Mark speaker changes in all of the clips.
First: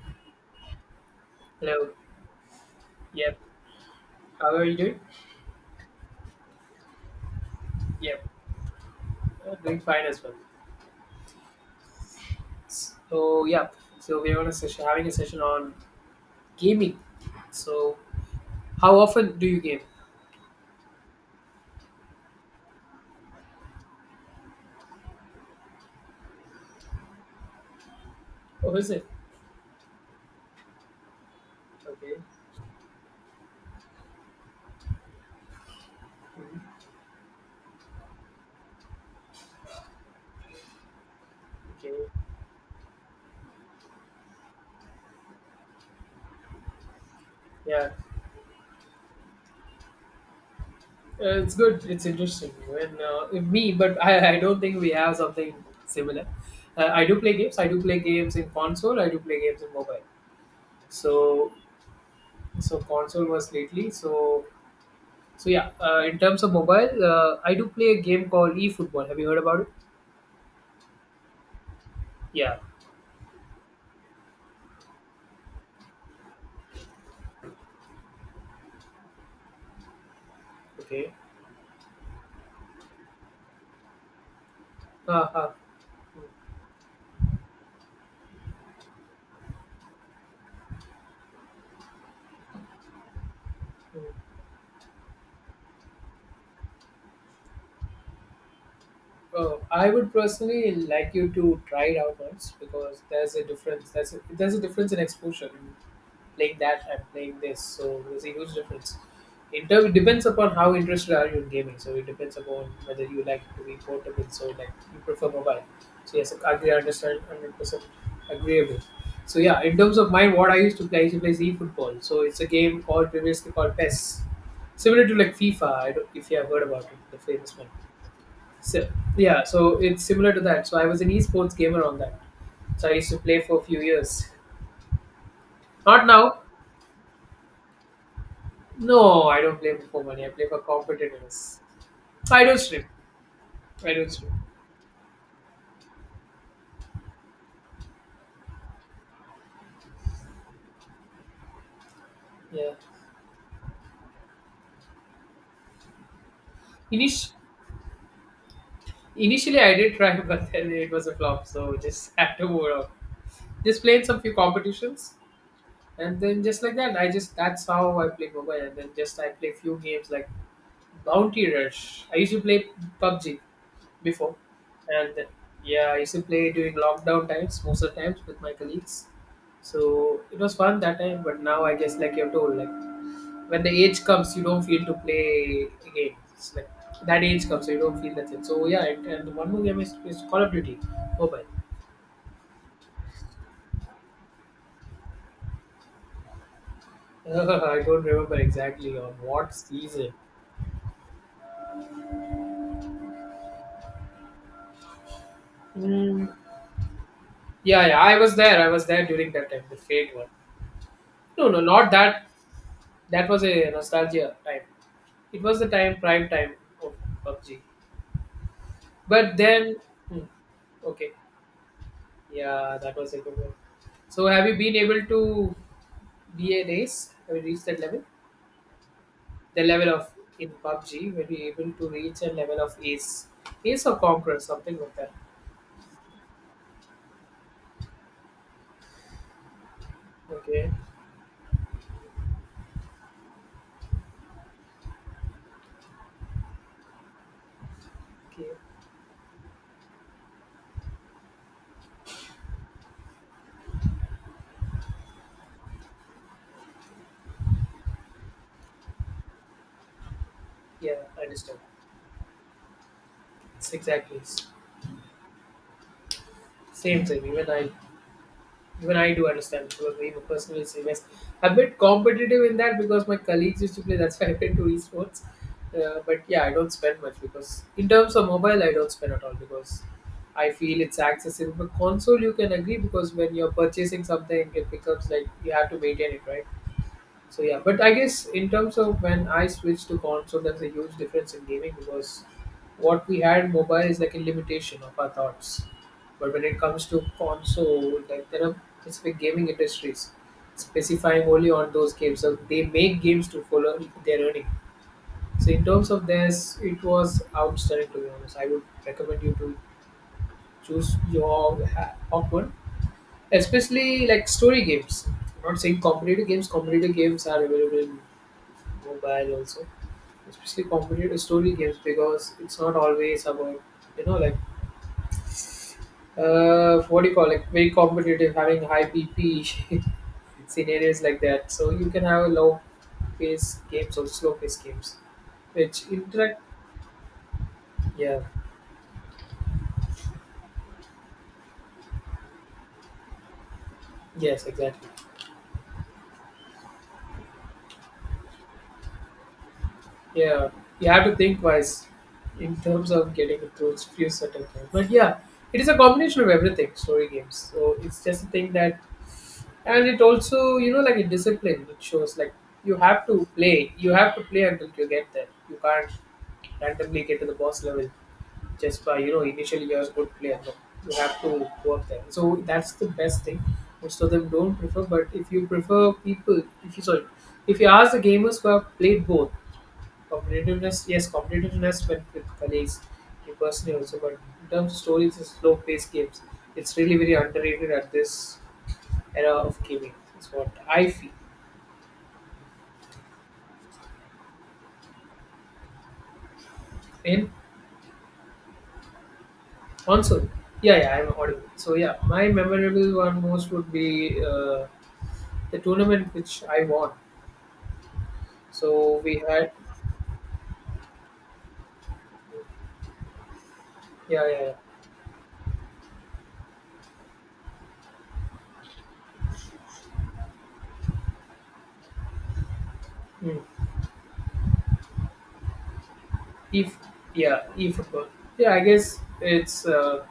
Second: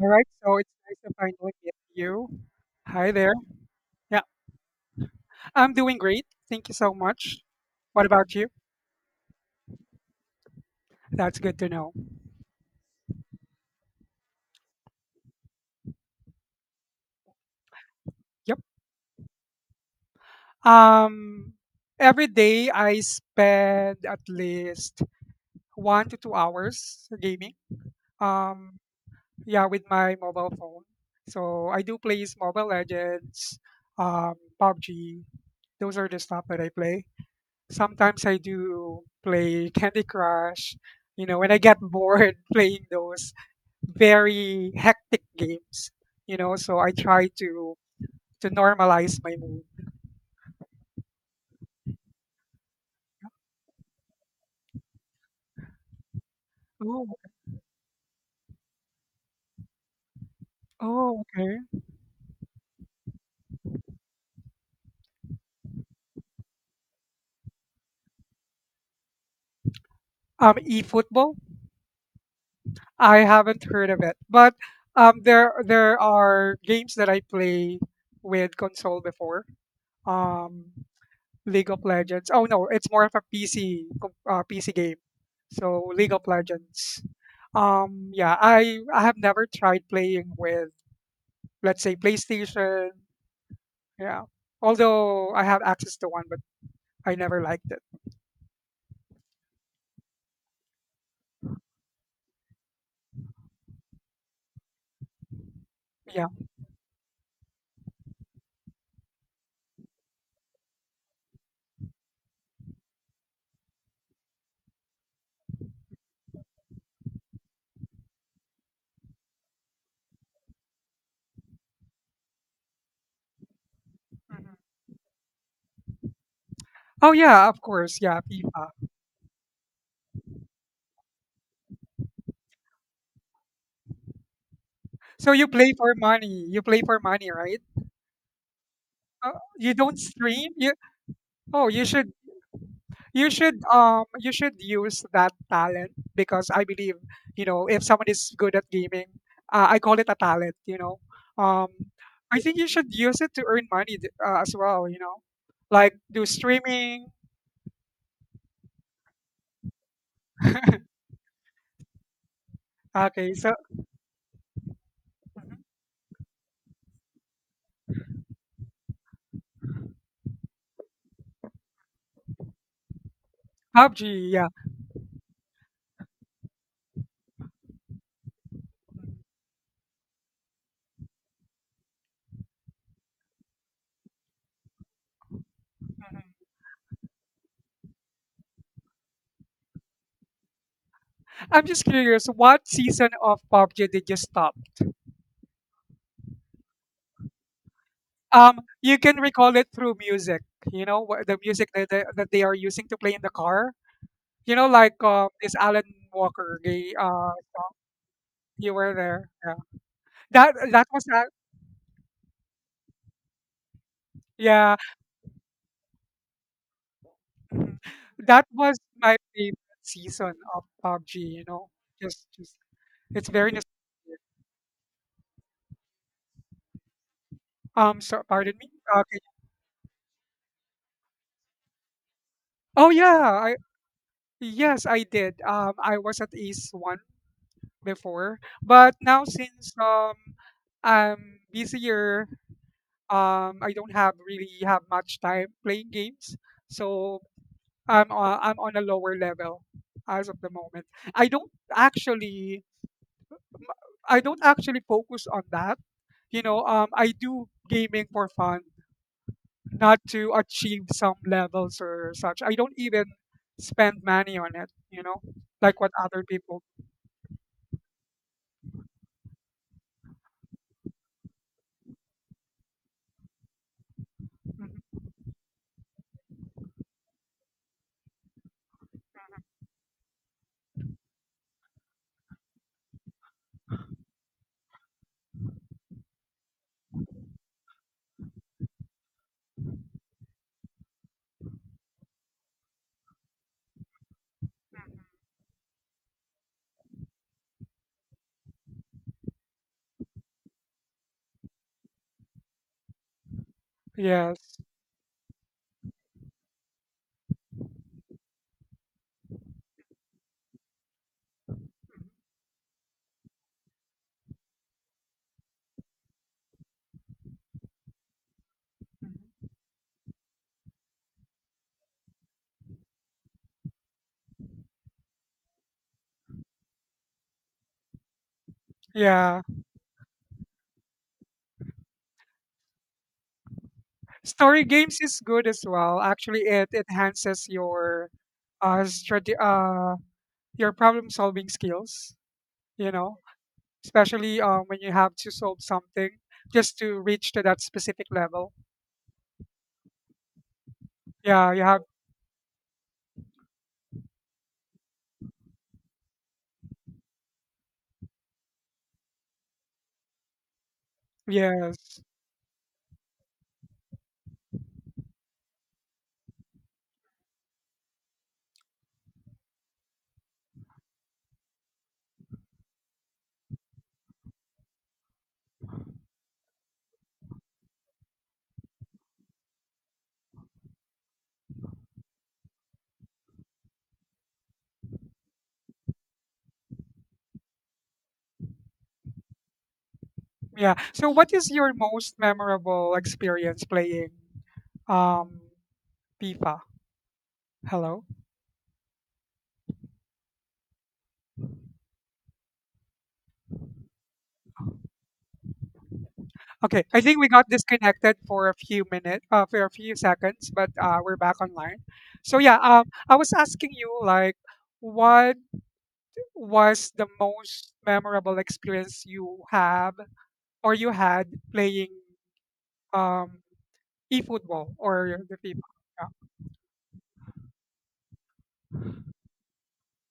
Speaker 1: All right, so it's nice to finally get
Speaker 2: Hello.
Speaker 1: you. Hi there.
Speaker 2: Yep.
Speaker 1: Yeah,
Speaker 2: How are you doing?
Speaker 1: I'm doing great. Thank you so much. What
Speaker 2: Yep.
Speaker 1: about you?
Speaker 2: Doing fine as well.
Speaker 1: That's good to know.
Speaker 2: So yeah. So we're on a session, having a session on gaming. So
Speaker 1: Yep.
Speaker 2: how often do you game?
Speaker 1: Um, every day I spend at least 1 to 2 hours gaming.
Speaker 2: Oh,
Speaker 1: Um,
Speaker 2: is it?
Speaker 1: yeah, with my mobile phone. So I do
Speaker 2: Okay.
Speaker 1: play Mobile Legends, um, PUBG. Those are the stuff that I
Speaker 2: Mhm.
Speaker 1: play. Sometimes I do play Candy Crush. You know, when I get
Speaker 2: Okay.
Speaker 1: bored playing those, very hectic games, you know, so I try to
Speaker 2: Yeah.
Speaker 1: to normalize my mood.
Speaker 2: It's good. It's interesting. Even me, but I don't think we have something similar. I
Speaker 1: Oh,
Speaker 2: do play games. I do play games in console. I do play games in mobile.
Speaker 1: oh,
Speaker 2: So
Speaker 1: okay.
Speaker 2: so console was lately. So in terms of mobile, I do play a game called eFootball. Have you heard about it?
Speaker 1: eFootball,
Speaker 2: Yeah.
Speaker 1: I haven't heard of it, but there are games that I play with console before. Um,
Speaker 2: Okay.
Speaker 1: League of Legends. Oh no, it's more of a PC game.
Speaker 2: Uh-huh.
Speaker 1: So League of Legends. Yeah, I have never tried playing with let's say PlayStation. Yeah,
Speaker 2: Mm-hmm.
Speaker 1: although I have access to one, but I never liked it.
Speaker 2: I would personally like you to try it out once because there's a difference. There's a difference in exposure.
Speaker 1: Yeah.
Speaker 2: Playing that, I'm playing this. So there's a huge difference. In term, it depends upon how interested are you in gaming. So it depends upon whether you like it to be portable. So like you prefer mobile. So yes, I agree, I understand, 100% agreeable. So yeah, in terms of mine, what I used to play, I used to play Z football. So it's a game called previously called PES,
Speaker 1: Mhm.
Speaker 2: similar to like FIFA. I don't, if you have heard about it,
Speaker 1: Oh
Speaker 2: the
Speaker 1: yeah,
Speaker 2: famous
Speaker 1: of
Speaker 2: one.
Speaker 1: course. Yeah, FIFA.
Speaker 2: So yeah, so it's similar to that. So I was an esports gamer on that. So I used to play for a few years.
Speaker 1: So you play for
Speaker 2: Not now.
Speaker 1: money. You play for money, right?
Speaker 2: No,
Speaker 1: Uh,
Speaker 2: I don't
Speaker 1: you
Speaker 2: play
Speaker 1: don't
Speaker 2: for money. I play
Speaker 1: stream.
Speaker 2: for
Speaker 1: You
Speaker 2: competitiveness.
Speaker 1: oh, you should
Speaker 2: I don't stream.
Speaker 1: you should
Speaker 2: I don't
Speaker 1: you
Speaker 2: stream.
Speaker 1: should use that talent because I believe if someone is good at gaming, I call it a talent. Um, I think you
Speaker 2: Yeah.
Speaker 1: should use it to earn money as well. Like do streaming.
Speaker 2: Init- Initially, I did try, but then it was a flop. So just had to move on.
Speaker 1: Okay, so.
Speaker 2: Just played some few competitions,
Speaker 1: Mhm.
Speaker 2: and then just like that, I just that's how I play mobile. And then just I play few games like Bounty Rush. I used to play PUBG
Speaker 1: PUBG.
Speaker 2: before,
Speaker 1: Yeah.
Speaker 2: and yeah, I used to play during lockdown times, most of the times with my colleagues. So it was fun that time, but now I guess like you're told, like when the age comes, you don't feel to play again. It's like that age comes, so you don't feel that thing. So yeah, and one more game is Call of Duty Mobile.
Speaker 1: I'm just curious, what season of PUBG did you stop?
Speaker 2: I don't remember exactly
Speaker 1: You
Speaker 2: on
Speaker 1: can
Speaker 2: what
Speaker 1: recall it through
Speaker 2: season.
Speaker 1: music. The music that that they are using to play in the car. Like this Alan
Speaker 2: Mm,
Speaker 1: Walker. They, uh,
Speaker 2: yeah, yeah, I was there. I
Speaker 1: you
Speaker 2: was
Speaker 1: were
Speaker 2: there
Speaker 1: there.
Speaker 2: during that
Speaker 1: Yeah.
Speaker 2: time, the Fate one.
Speaker 1: That was that.
Speaker 2: No, no, not that. That was a nostalgia time.
Speaker 1: Yeah,
Speaker 2: It was the time, prime time of PUBG.
Speaker 1: mhm. That was my
Speaker 2: But then,
Speaker 1: favorite
Speaker 2: hmm,
Speaker 1: season of
Speaker 2: okay,
Speaker 1: PUBG. Just
Speaker 2: yeah, that was a
Speaker 1: it's
Speaker 2: good
Speaker 1: very
Speaker 2: one.
Speaker 1: nostalgic.
Speaker 2: So have you been able to be an ace? Have you reached that level?
Speaker 1: So pardon me. Okay.
Speaker 2: The level of in PUBG where you're able to reach a level of
Speaker 1: Oh
Speaker 2: ace,
Speaker 1: yeah, I
Speaker 2: ace or conqueror, something
Speaker 1: yes
Speaker 2: like
Speaker 1: I
Speaker 2: that.
Speaker 1: did. I was at Ace One before. But now since
Speaker 2: Okay,
Speaker 1: I'm busier, I don't have really have much time playing games. So I'm uh,
Speaker 2: okay,
Speaker 1: I'm on a lower level as of the moment. I don't actually I don't actually focus on that. I do gaming for fun, not to achieve
Speaker 2: yeah,
Speaker 1: some
Speaker 2: I understand.
Speaker 1: levels or such. I don't even
Speaker 2: It's
Speaker 1: spend
Speaker 2: exactly
Speaker 1: money
Speaker 2: s-
Speaker 1: on it, like what other people.
Speaker 2: Same thing. Even I do understand because I'm a personal serious. I'm a bit competitive in that because my colleagues used to play. That's why I went to
Speaker 1: Mhm.
Speaker 2: esports. But yeah, I don't spend much because in terms of mobile, I don't spend at all because I feel it's accessible. But console, you can agree because when you're purchasing something, it becomes like you have to maintain it, right? So yeah, but I guess in terms of when I switched to console, there's a huge difference in gaming because what we had mobile is like a limitation of our thoughts. But when it comes to console, like there are specific gaming industries specifying only on those games. So they make games to follow their earning.
Speaker 1: Yes.
Speaker 2: So in terms of this, it was outstanding to be honest. I would recommend you to choose your hot one, especially like story games. I'm not saying competitive games. Competitive games are available in mobile
Speaker 1: Mhm.
Speaker 2: also, especially competitive story games because it's not always about like what do you call like very competitive having high
Speaker 1: Yeah.
Speaker 2: PP scenarios like that. So you can have low pace games or slow pace
Speaker 1: Story
Speaker 2: games,
Speaker 1: games is good as
Speaker 2: which
Speaker 1: well.
Speaker 2: interact.
Speaker 1: Actually, it enhances
Speaker 2: Yeah.
Speaker 1: uh, strate- uh your problem solving skills. You know, especially
Speaker 2: Yes.
Speaker 1: when
Speaker 2: Exactly.
Speaker 1: you have to solve something just to reach to that specific level.
Speaker 2: Yeah. You have to think
Speaker 1: Yeah, you have.
Speaker 2: wise in terms of getting those few certain things. But yeah, it is a combination of everything. Story games. So it's just a thing that and it also like a discipline it
Speaker 1: Yes.
Speaker 2: shows like you have to play you have to play until you get there, you can't randomly get to the boss level just by initially you're a good player, no, you have to work there, so that's the best thing. Most of them don't prefer, but if you prefer people, if you sorry, if you ask the gamers who have played both competitiveness, yes, competitiveness but with colleagues, you personally also, but in terms of stories and slow paced games it's really very underrated at this era of gaming is what
Speaker 1: Yeah.
Speaker 2: I feel.
Speaker 1: So, what is your most memorable experience playing um FIFA?
Speaker 2: In
Speaker 1: Hello.
Speaker 2: console, yeah, yeah, I'm audible. So yeah, my memorable one most would be the tournament which I
Speaker 1: Okay,
Speaker 2: won.
Speaker 1: I think we got disconnected for a few
Speaker 2: So we
Speaker 1: minutes,
Speaker 2: had,
Speaker 1: for a few seconds, but we're back online. So yeah, I was asking you
Speaker 2: yeah,
Speaker 1: like,
Speaker 2: yeah, yeah.
Speaker 1: what was the most memorable experience you have or you had playing um
Speaker 2: Hmm.
Speaker 1: e-football or the FIFA? Yeah.
Speaker 2: If Yeah, e-football. Yeah, I guess it's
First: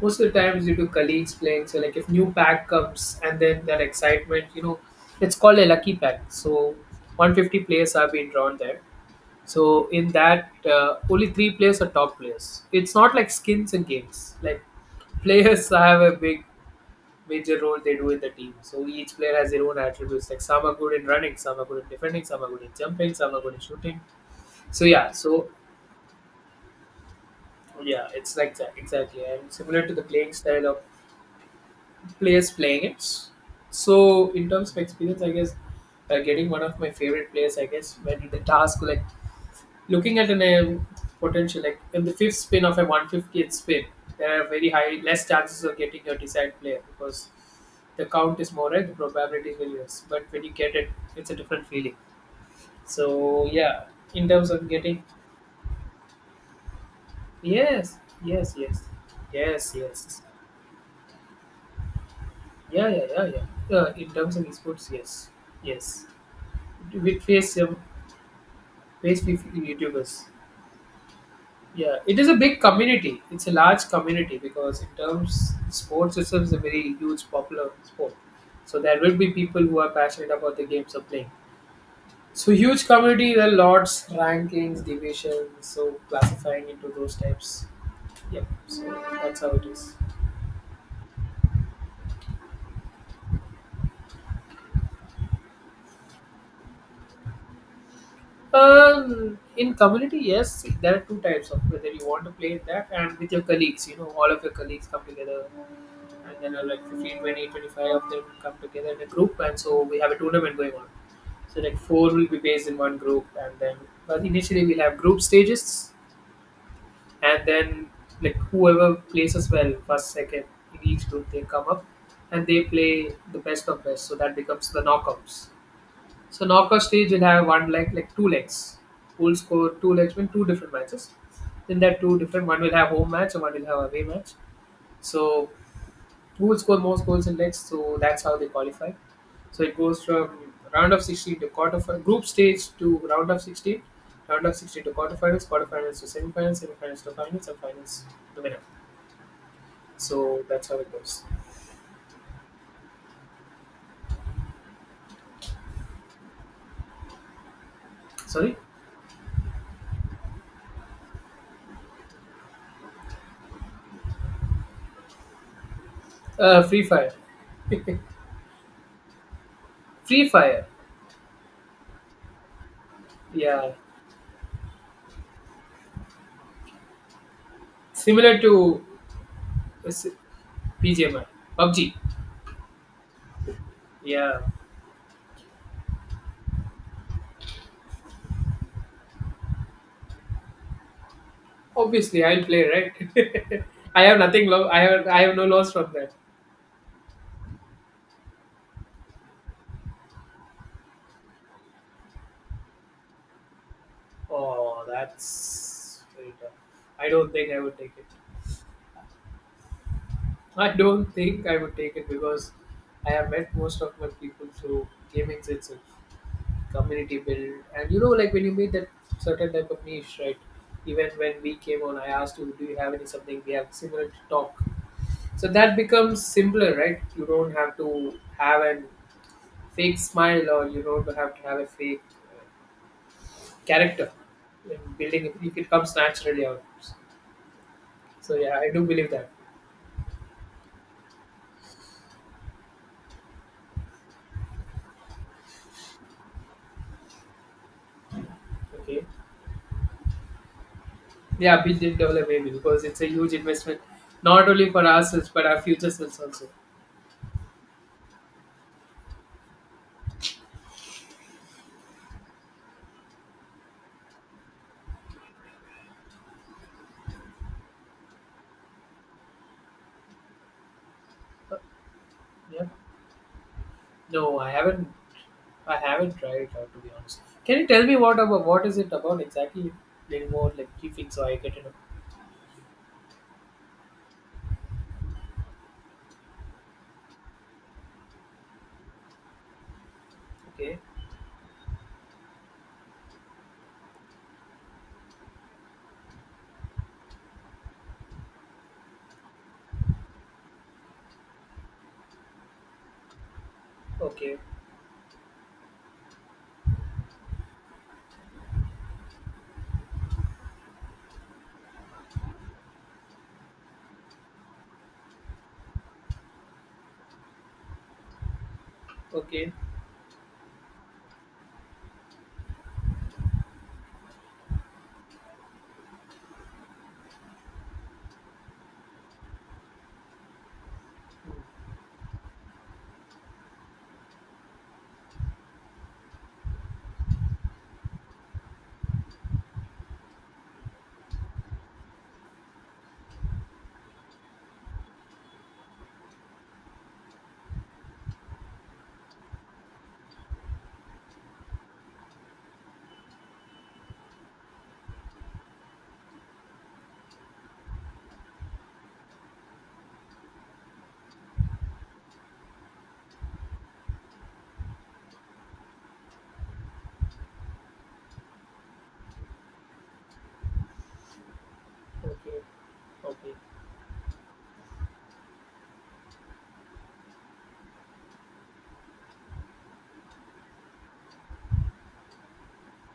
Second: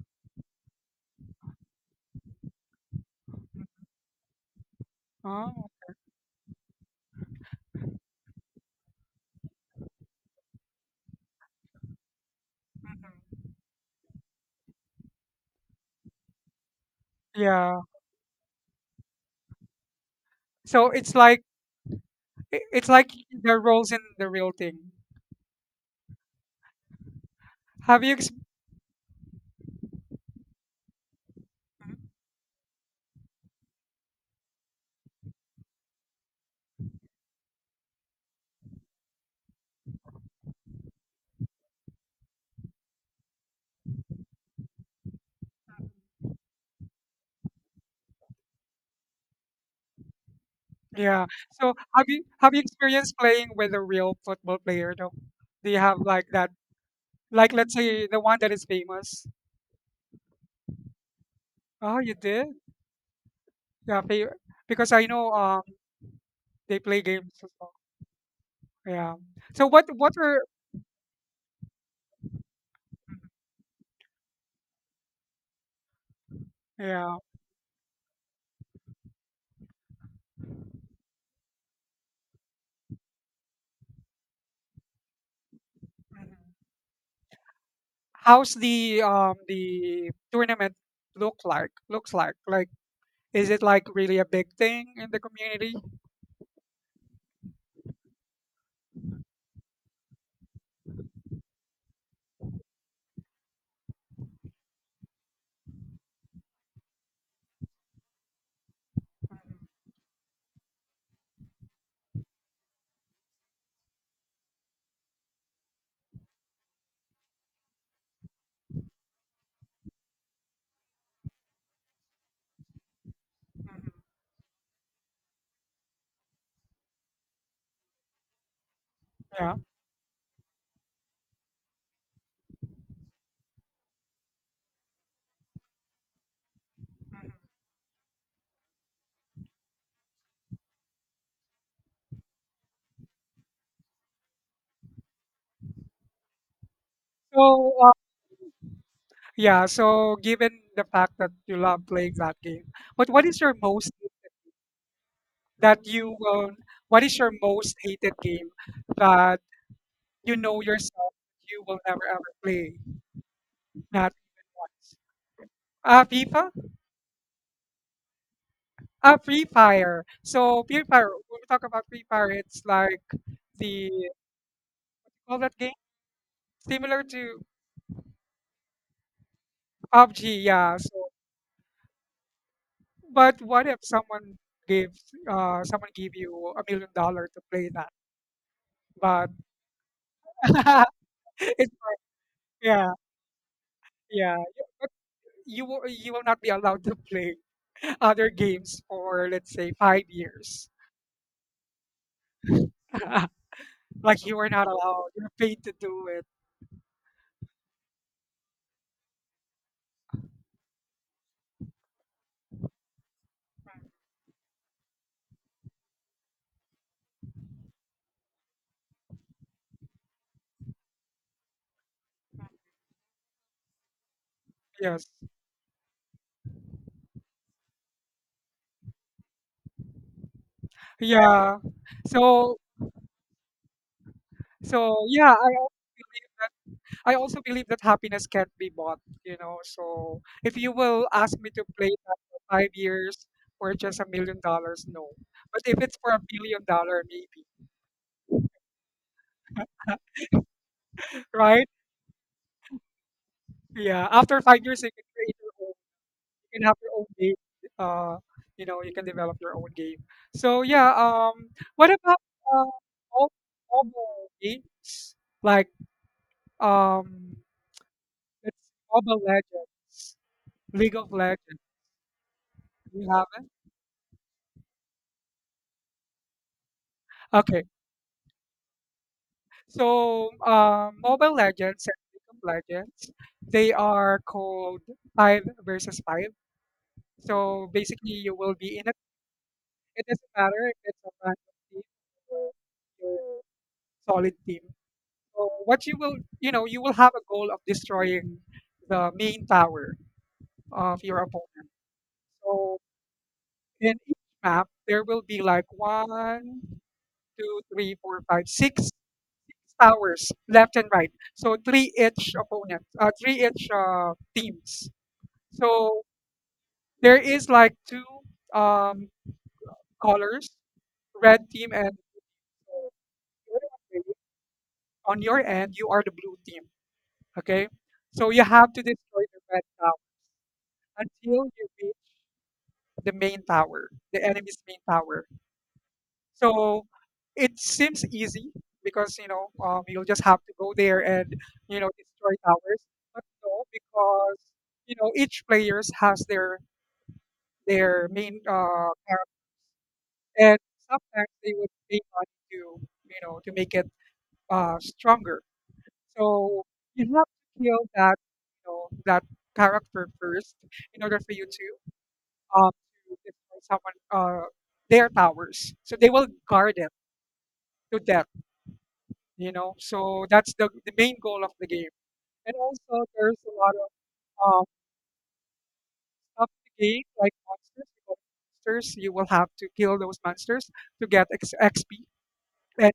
Speaker 2: most of the times due to colleagues playing. So like if new pack comes and then
Speaker 1: Mm-hmm.
Speaker 2: that excitement, you know, it's called a
Speaker 1: Oh,
Speaker 2: lucky pack. So 150 players have been drawn there. So in that, only three players are top players. It's not like
Speaker 1: mhm.
Speaker 2: skins and games. Like players have a big major role
Speaker 1: Yeah.
Speaker 2: they do in the team. So each player has their own attributes. Like some are
Speaker 1: So
Speaker 2: good in
Speaker 1: it's
Speaker 2: running,
Speaker 1: like
Speaker 2: some are good in defending, some are good
Speaker 1: i-
Speaker 2: in
Speaker 1: it's like
Speaker 2: jumping, some are good
Speaker 1: the
Speaker 2: in
Speaker 1: roles in
Speaker 2: shooting.
Speaker 1: the real
Speaker 2: So
Speaker 1: thing.
Speaker 2: yeah, so
Speaker 1: Have
Speaker 2: yeah,
Speaker 1: you?
Speaker 2: it's like that exactly, and similar to the playing style of
Speaker 1: Mm-hmm.
Speaker 2: players playing it. So in terms of experience, I guess getting one of my favorite players, I guess when the task like looking at an potential like in the fifth spin of a 150th spin, there are very high less chances of getting your desired player because the count is more, right, the probability is very less, but when you get it
Speaker 1: Yeah.
Speaker 2: it's a different
Speaker 1: So
Speaker 2: feeling.
Speaker 1: have you experienced
Speaker 2: So
Speaker 1: playing with a
Speaker 2: yeah,
Speaker 1: real
Speaker 2: in terms
Speaker 1: football
Speaker 2: of
Speaker 1: player
Speaker 2: getting
Speaker 1: though? Do you have like that? Like let's
Speaker 2: yes,
Speaker 1: say the one that
Speaker 2: yes,
Speaker 1: is
Speaker 2: yes,
Speaker 1: famous.
Speaker 2: yes, yes,
Speaker 1: Oh, you did?
Speaker 2: yeah, yeah, yeah, yeah,
Speaker 1: Yeah,
Speaker 2: in terms of esports,
Speaker 1: because I
Speaker 2: yes,
Speaker 1: know
Speaker 2: yes,
Speaker 1: they play
Speaker 2: we
Speaker 1: games as
Speaker 2: face
Speaker 1: well. Yeah.
Speaker 2: face with
Speaker 1: So what
Speaker 2: youtubers.
Speaker 1: were.
Speaker 2: Yeah, it is a big community. It's a large community because in terms sports itself is a very
Speaker 1: Yeah.
Speaker 2: huge popular sport. So there will be people who are passionate about the games of playing. So huge community, there are lots, rankings, divisions, so
Speaker 1: Mhm.
Speaker 2: classifying into those types. Yep.
Speaker 1: How's the
Speaker 2: So
Speaker 1: um
Speaker 2: that's how it is.
Speaker 1: the tournament look like? Looks like is it like really a big thing in the community?
Speaker 2: In community, yes, there are two types of whether you want to play that and with your colleagues. You know, all of your colleagues come together and then like 15 20, 25 of them come together in a group and so we have a tournament going on, so like four will be based in one group and then, but initially we'll have group stages and then like whoever places well first second in each group they come up and they play the best of
Speaker 1: Mhm.
Speaker 2: best so that becomes the knockouts. So knockout stage will have one leg like two legs, who will
Speaker 1: Yeah.
Speaker 2: score two legs win two different matches. In that two different, one will have home match and one will have away match. So who will score most goals in legs. So that's how they qualify. So it goes from round of 16 to group stage to round of 16, round of 16 to quarterfinals, quarterfinals to semifinals, semifinals to finals, and
Speaker 1: So.
Speaker 2: finals to winner.
Speaker 1: Yeah, so
Speaker 2: So
Speaker 1: given
Speaker 2: that's how
Speaker 1: the
Speaker 2: it
Speaker 1: fact
Speaker 2: goes.
Speaker 1: that you love playing that game, but that you will, what is your most hated game
Speaker 2: Sorry,
Speaker 1: that you know yourself you will never ever play, not even once? Ah, FIFA?
Speaker 2: Free Fire.
Speaker 1: Ah, Free Fire.
Speaker 2: Free
Speaker 1: So
Speaker 2: Fire.
Speaker 1: Free Fire, when we talk about Free Fire, it's like
Speaker 2: Yeah,
Speaker 1: the all that game similar to
Speaker 2: similar to uh, s-
Speaker 1: PUBG, yeah.
Speaker 2: P G
Speaker 1: So,
Speaker 2: M I, PUBG.
Speaker 1: but what if
Speaker 2: Yeah,
Speaker 1: gives someone give you $1 million to play that? But it's
Speaker 2: obviously I'll play
Speaker 1: yeah.
Speaker 2: right. I have
Speaker 1: Yeah,
Speaker 2: nothing. I have no
Speaker 1: you
Speaker 2: loss
Speaker 1: will
Speaker 2: from that.
Speaker 1: you will not be allowed to play other games for let's say 5 years. Like you are not
Speaker 2: Oh,
Speaker 1: allowed. You're paid to
Speaker 2: that's
Speaker 1: do it.
Speaker 2: very tough. I don't think I would take it. I don't think I would take it because I have met most of my people through gaming itself, community build, and you know, like when you meet that certain type of niche, right? Even when we came on, I asked you, "Do you have any something we have similar to talk?"
Speaker 1: Yes.
Speaker 2: So that becomes simpler, right? You don't have to have an fake smile, or you don't have to
Speaker 1: Yeah.
Speaker 2: have a fake uh,
Speaker 1: So
Speaker 2: character. In building,
Speaker 1: yeah,
Speaker 2: it it comes naturally
Speaker 1: believe,
Speaker 2: out.
Speaker 1: I also believe that happiness
Speaker 2: So
Speaker 1: can't
Speaker 2: yeah,
Speaker 1: be
Speaker 2: I do
Speaker 1: bought.
Speaker 2: believe that.
Speaker 1: You know. So if you will ask me to play for 5 years for just $1 million, no. But if it's for $1 billion, maybe.
Speaker 2: Okay. Yeah,
Speaker 1: Right?
Speaker 2: we did develop maybe because it's a huge investment,
Speaker 1: Yeah. After
Speaker 2: not
Speaker 1: five
Speaker 2: only
Speaker 1: years,
Speaker 2: for
Speaker 1: you can play
Speaker 2: ourselves but our
Speaker 1: your own.
Speaker 2: future selves also.
Speaker 1: Can have your own game. Uh, you can develop your own game. So yeah. What about uh, mo- mobile games like um, it's Mobile Legends, League of Legends?
Speaker 2: Yeah.
Speaker 1: Do you have it?
Speaker 2: No, I haven't. I haven't tried it out to be honest. Can
Speaker 1: Okay.
Speaker 2: you tell me what about what is it about exactly? Little
Speaker 1: So
Speaker 2: more like keep it so
Speaker 1: Mobile
Speaker 2: I get it.
Speaker 1: Legends and League of Legends, they are called five versus five. So basically, you will be in a. It doesn't matter if
Speaker 2: Okay.
Speaker 1: it's a random team or your solid team. So what you will, you know, you will have a goal of destroying the main tower of your opponent. So in each
Speaker 2: Okay.
Speaker 1: map, there will be like one, two, three, four, five, six, six towers left and right. So three each opponent, three each teams. So there is like two um,
Speaker 2: Okay.
Speaker 1: colors, red team and uh, on your end, you are the blue team. Okay, so you have to destroy the red tower until you beat the main tower, the enemy's main tower. So it seems easy because you'll just have to go there and destroy towers. But no, because each players has their main character, and sometimes they would pay money to you know to make it stronger. So you have to kill that you know that character first in order for you um, to destroy someone their towers. So they will guard it to death. So that's the main goal of the game.
Speaker 2: Okay.
Speaker 1: And also,
Speaker 2: Okay.
Speaker 1: there's a lot of stuff to gain, like monsters. Because monsters, you will have to kill those monsters to get XP, and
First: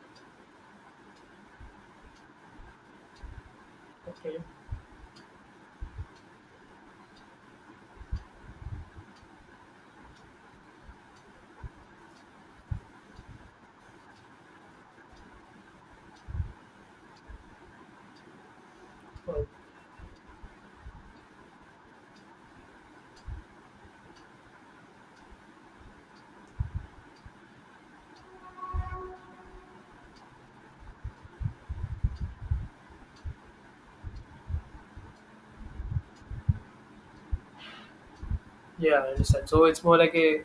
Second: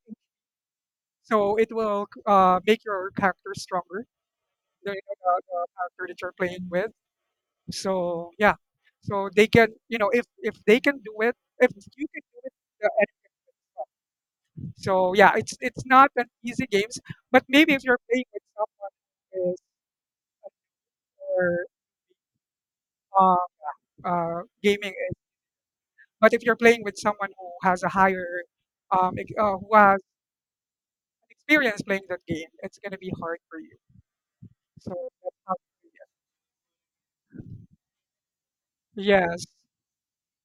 Speaker 1: so it will make your character stronger.
Speaker 2: Okay.
Speaker 1: The, you the character that you're playing with. So yeah, so they can, if they can do it, if you can do it. So yeah, it's not an easy games, but maybe if you're playing with someone
Speaker 2: Oh,
Speaker 1: who is or um, gaming, it- but if you're playing with someone who has a higher who has experience playing that game, it's gonna be hard for you. So that's how.
Speaker 2: yeah, I
Speaker 1: Yes,
Speaker 2: understand. So it's more like a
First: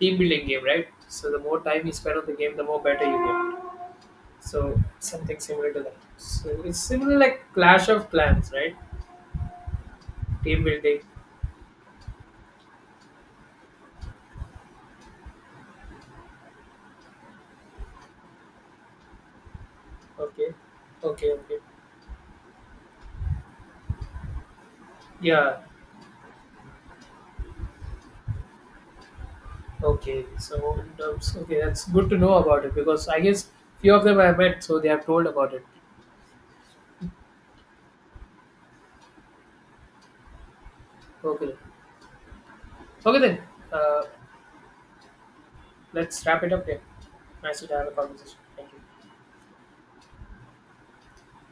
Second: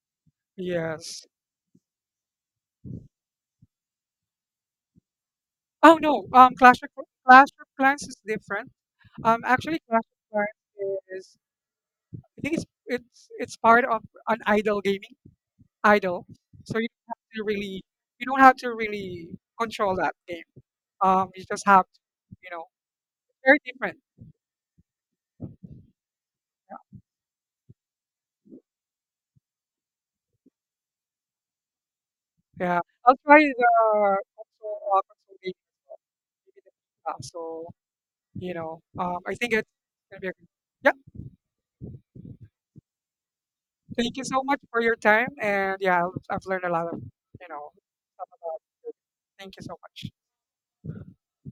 Speaker 2: team building game, right?
Speaker 1: yes.
Speaker 2: So the more time you spend on the game, the more better you get. So something similar to that.
Speaker 1: Oh no,
Speaker 2: So it's
Speaker 1: Clash of
Speaker 2: similar like Clash
Speaker 1: Clans
Speaker 2: of
Speaker 1: is
Speaker 2: Clans,
Speaker 1: different.
Speaker 2: right?
Speaker 1: Actually, Clash of
Speaker 2: Team building.
Speaker 1: Clans is I think it's part of an idle gaming idle. So you don't have to really control that game.
Speaker 2: Okay. Okay.
Speaker 1: You
Speaker 2: Okay.
Speaker 1: just have to, you know, very different.
Speaker 2: Yeah. Okay. So in terms, okay, that's good to know about it
Speaker 1: Yeah,
Speaker 2: because
Speaker 1: I'll
Speaker 2: I
Speaker 1: try
Speaker 2: guess
Speaker 1: the
Speaker 2: few of them I met, so
Speaker 1: console,
Speaker 2: they
Speaker 1: uh,
Speaker 2: have told
Speaker 1: console game.
Speaker 2: about it.
Speaker 1: Maybe the FIFA. So I think it's gonna be a good. Yeah,
Speaker 2: Okay. Okay then. Uh,
Speaker 1: thank you so much for your time, and yeah, I've
Speaker 2: let's wrap
Speaker 1: I've
Speaker 2: it
Speaker 1: learned
Speaker 2: up
Speaker 1: a
Speaker 2: here.
Speaker 1: lot of you
Speaker 2: Nice to
Speaker 1: know.
Speaker 2: have a conversation.
Speaker 1: About,
Speaker 2: Thank you.
Speaker 1: it. Thank you so much.